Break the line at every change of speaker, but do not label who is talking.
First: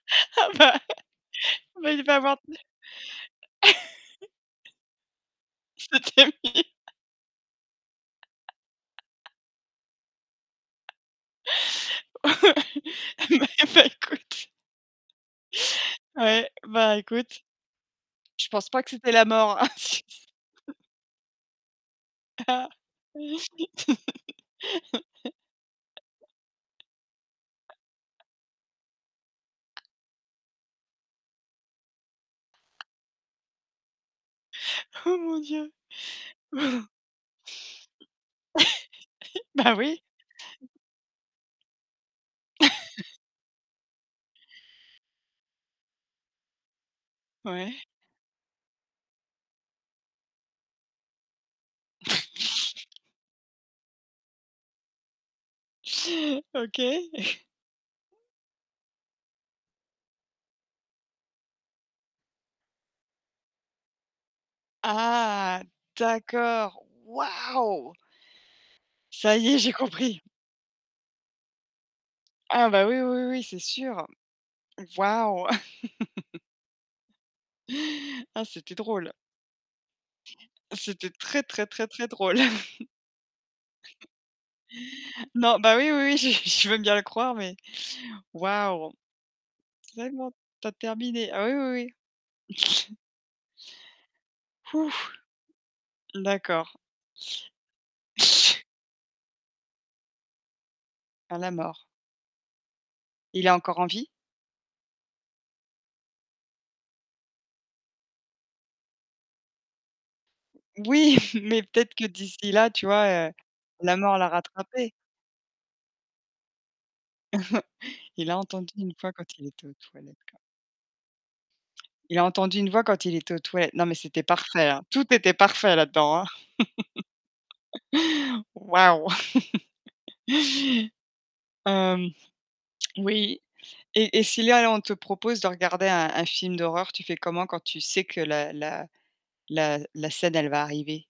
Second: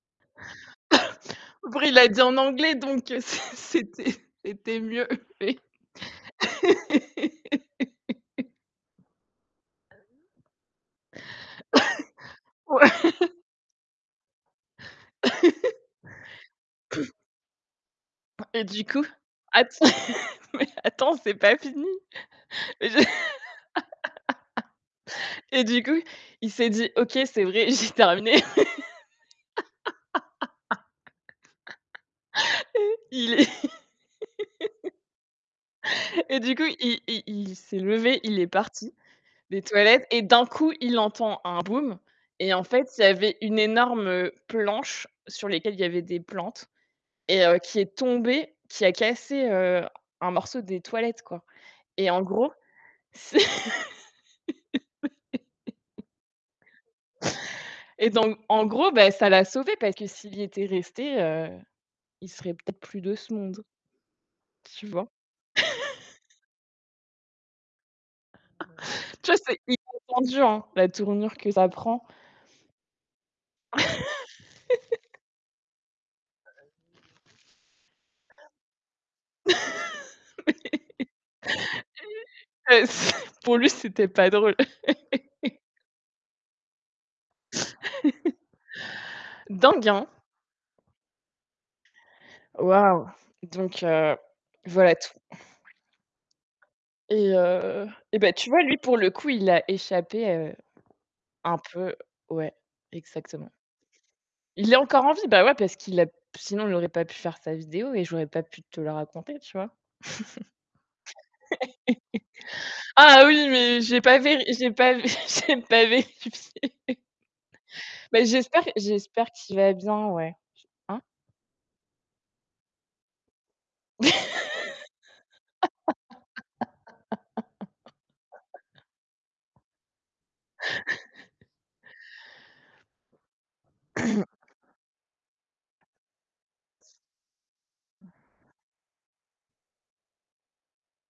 Ah bah
Après,
bah
il
il
l'a
va
dit
avoir
en
d
anglais, donc, c'est c'était c'était mieux.
C'était mieux. Ah,
Ouais.
bah, eh ben écoute Ouais, ben écoute, je
Et
pense pas
du
que
coup
c'était la mort, hein,
att
si
mais attends, c'est pas fini. Et et du coup, il s'est dit: «OK, c'est vrai, j'ai terminé». Et il est
Oh, mon Dieu.
et du coup,
Ben,
il il il s'est levé, il est parti des
bah, oui.
toilettes et d'un coup, il entend un boum. Et en fait, il y avait une énorme planche sur lesquelles il y avait des plantes et heu, qui
Ouais.
est tombée, qui a cassé, heu, un morceau des toilettes, quoi. Et en gros, c'est
OK.
et donc, en gros, bah, ça l'a sauvé, parce que s'il y était resté, heu, il serait peut-être plus de ce monde. Tu vois?
Ah d'accord. Waouh!
Tu
Ça
vois,
y est,
c'est
j'ai compris.
inattendu, hein, la tournure que ça prend.
Ah bah oui, oui, oui, c'est sûr. Waouh! Ah, c'était drôle. C'était très, très, très, très drôle.
Mais bah, c pour lui, c'était pas drôle.
Non, bah oui, oui, oui, j je veux bien le croire, mais, waouh!
Dingue, hein?
Tellement tu as terminé. Ah oui, oui, oui.
Waouh, donc heu, voilà
Ouf!
tout.
D'accord.
Et heu, eh beh, tu vois, lui pour le coup, il a échappé, heu,
À la
un
mort.
peu ouais,
Il est
exactement.
encore en vie?
Il est encore en vie, bah ouais, parce qu'il a sinon il aurait pas pu faire sa vidéo et j'aurais pas pu te le raconter, tu vois?
Oui, mais peut-être que d'ici là, tu vois?
Ah
Heu,
oui, mais
la
j'ai
mort
pas
l'a
véri j'ai
rattrapé.
pas vé j'ai pas vérifié. Bah
Il a
j'espère
entendu une voix quand
j'espère
il
qu'il
était
va
aux
bien,
toilettes,
ouais.
quoi.
Hein?
Il a entendu une voix quand il était aux toilettes, non, mais c'était parfait, hein, tout était parfait là-dedans, hein. Wouah! Hem, oui et et si là là, on te propose de regarder un un film d'horreur, tu fais comment quand tu sais que la la la la scène, elle va arriver?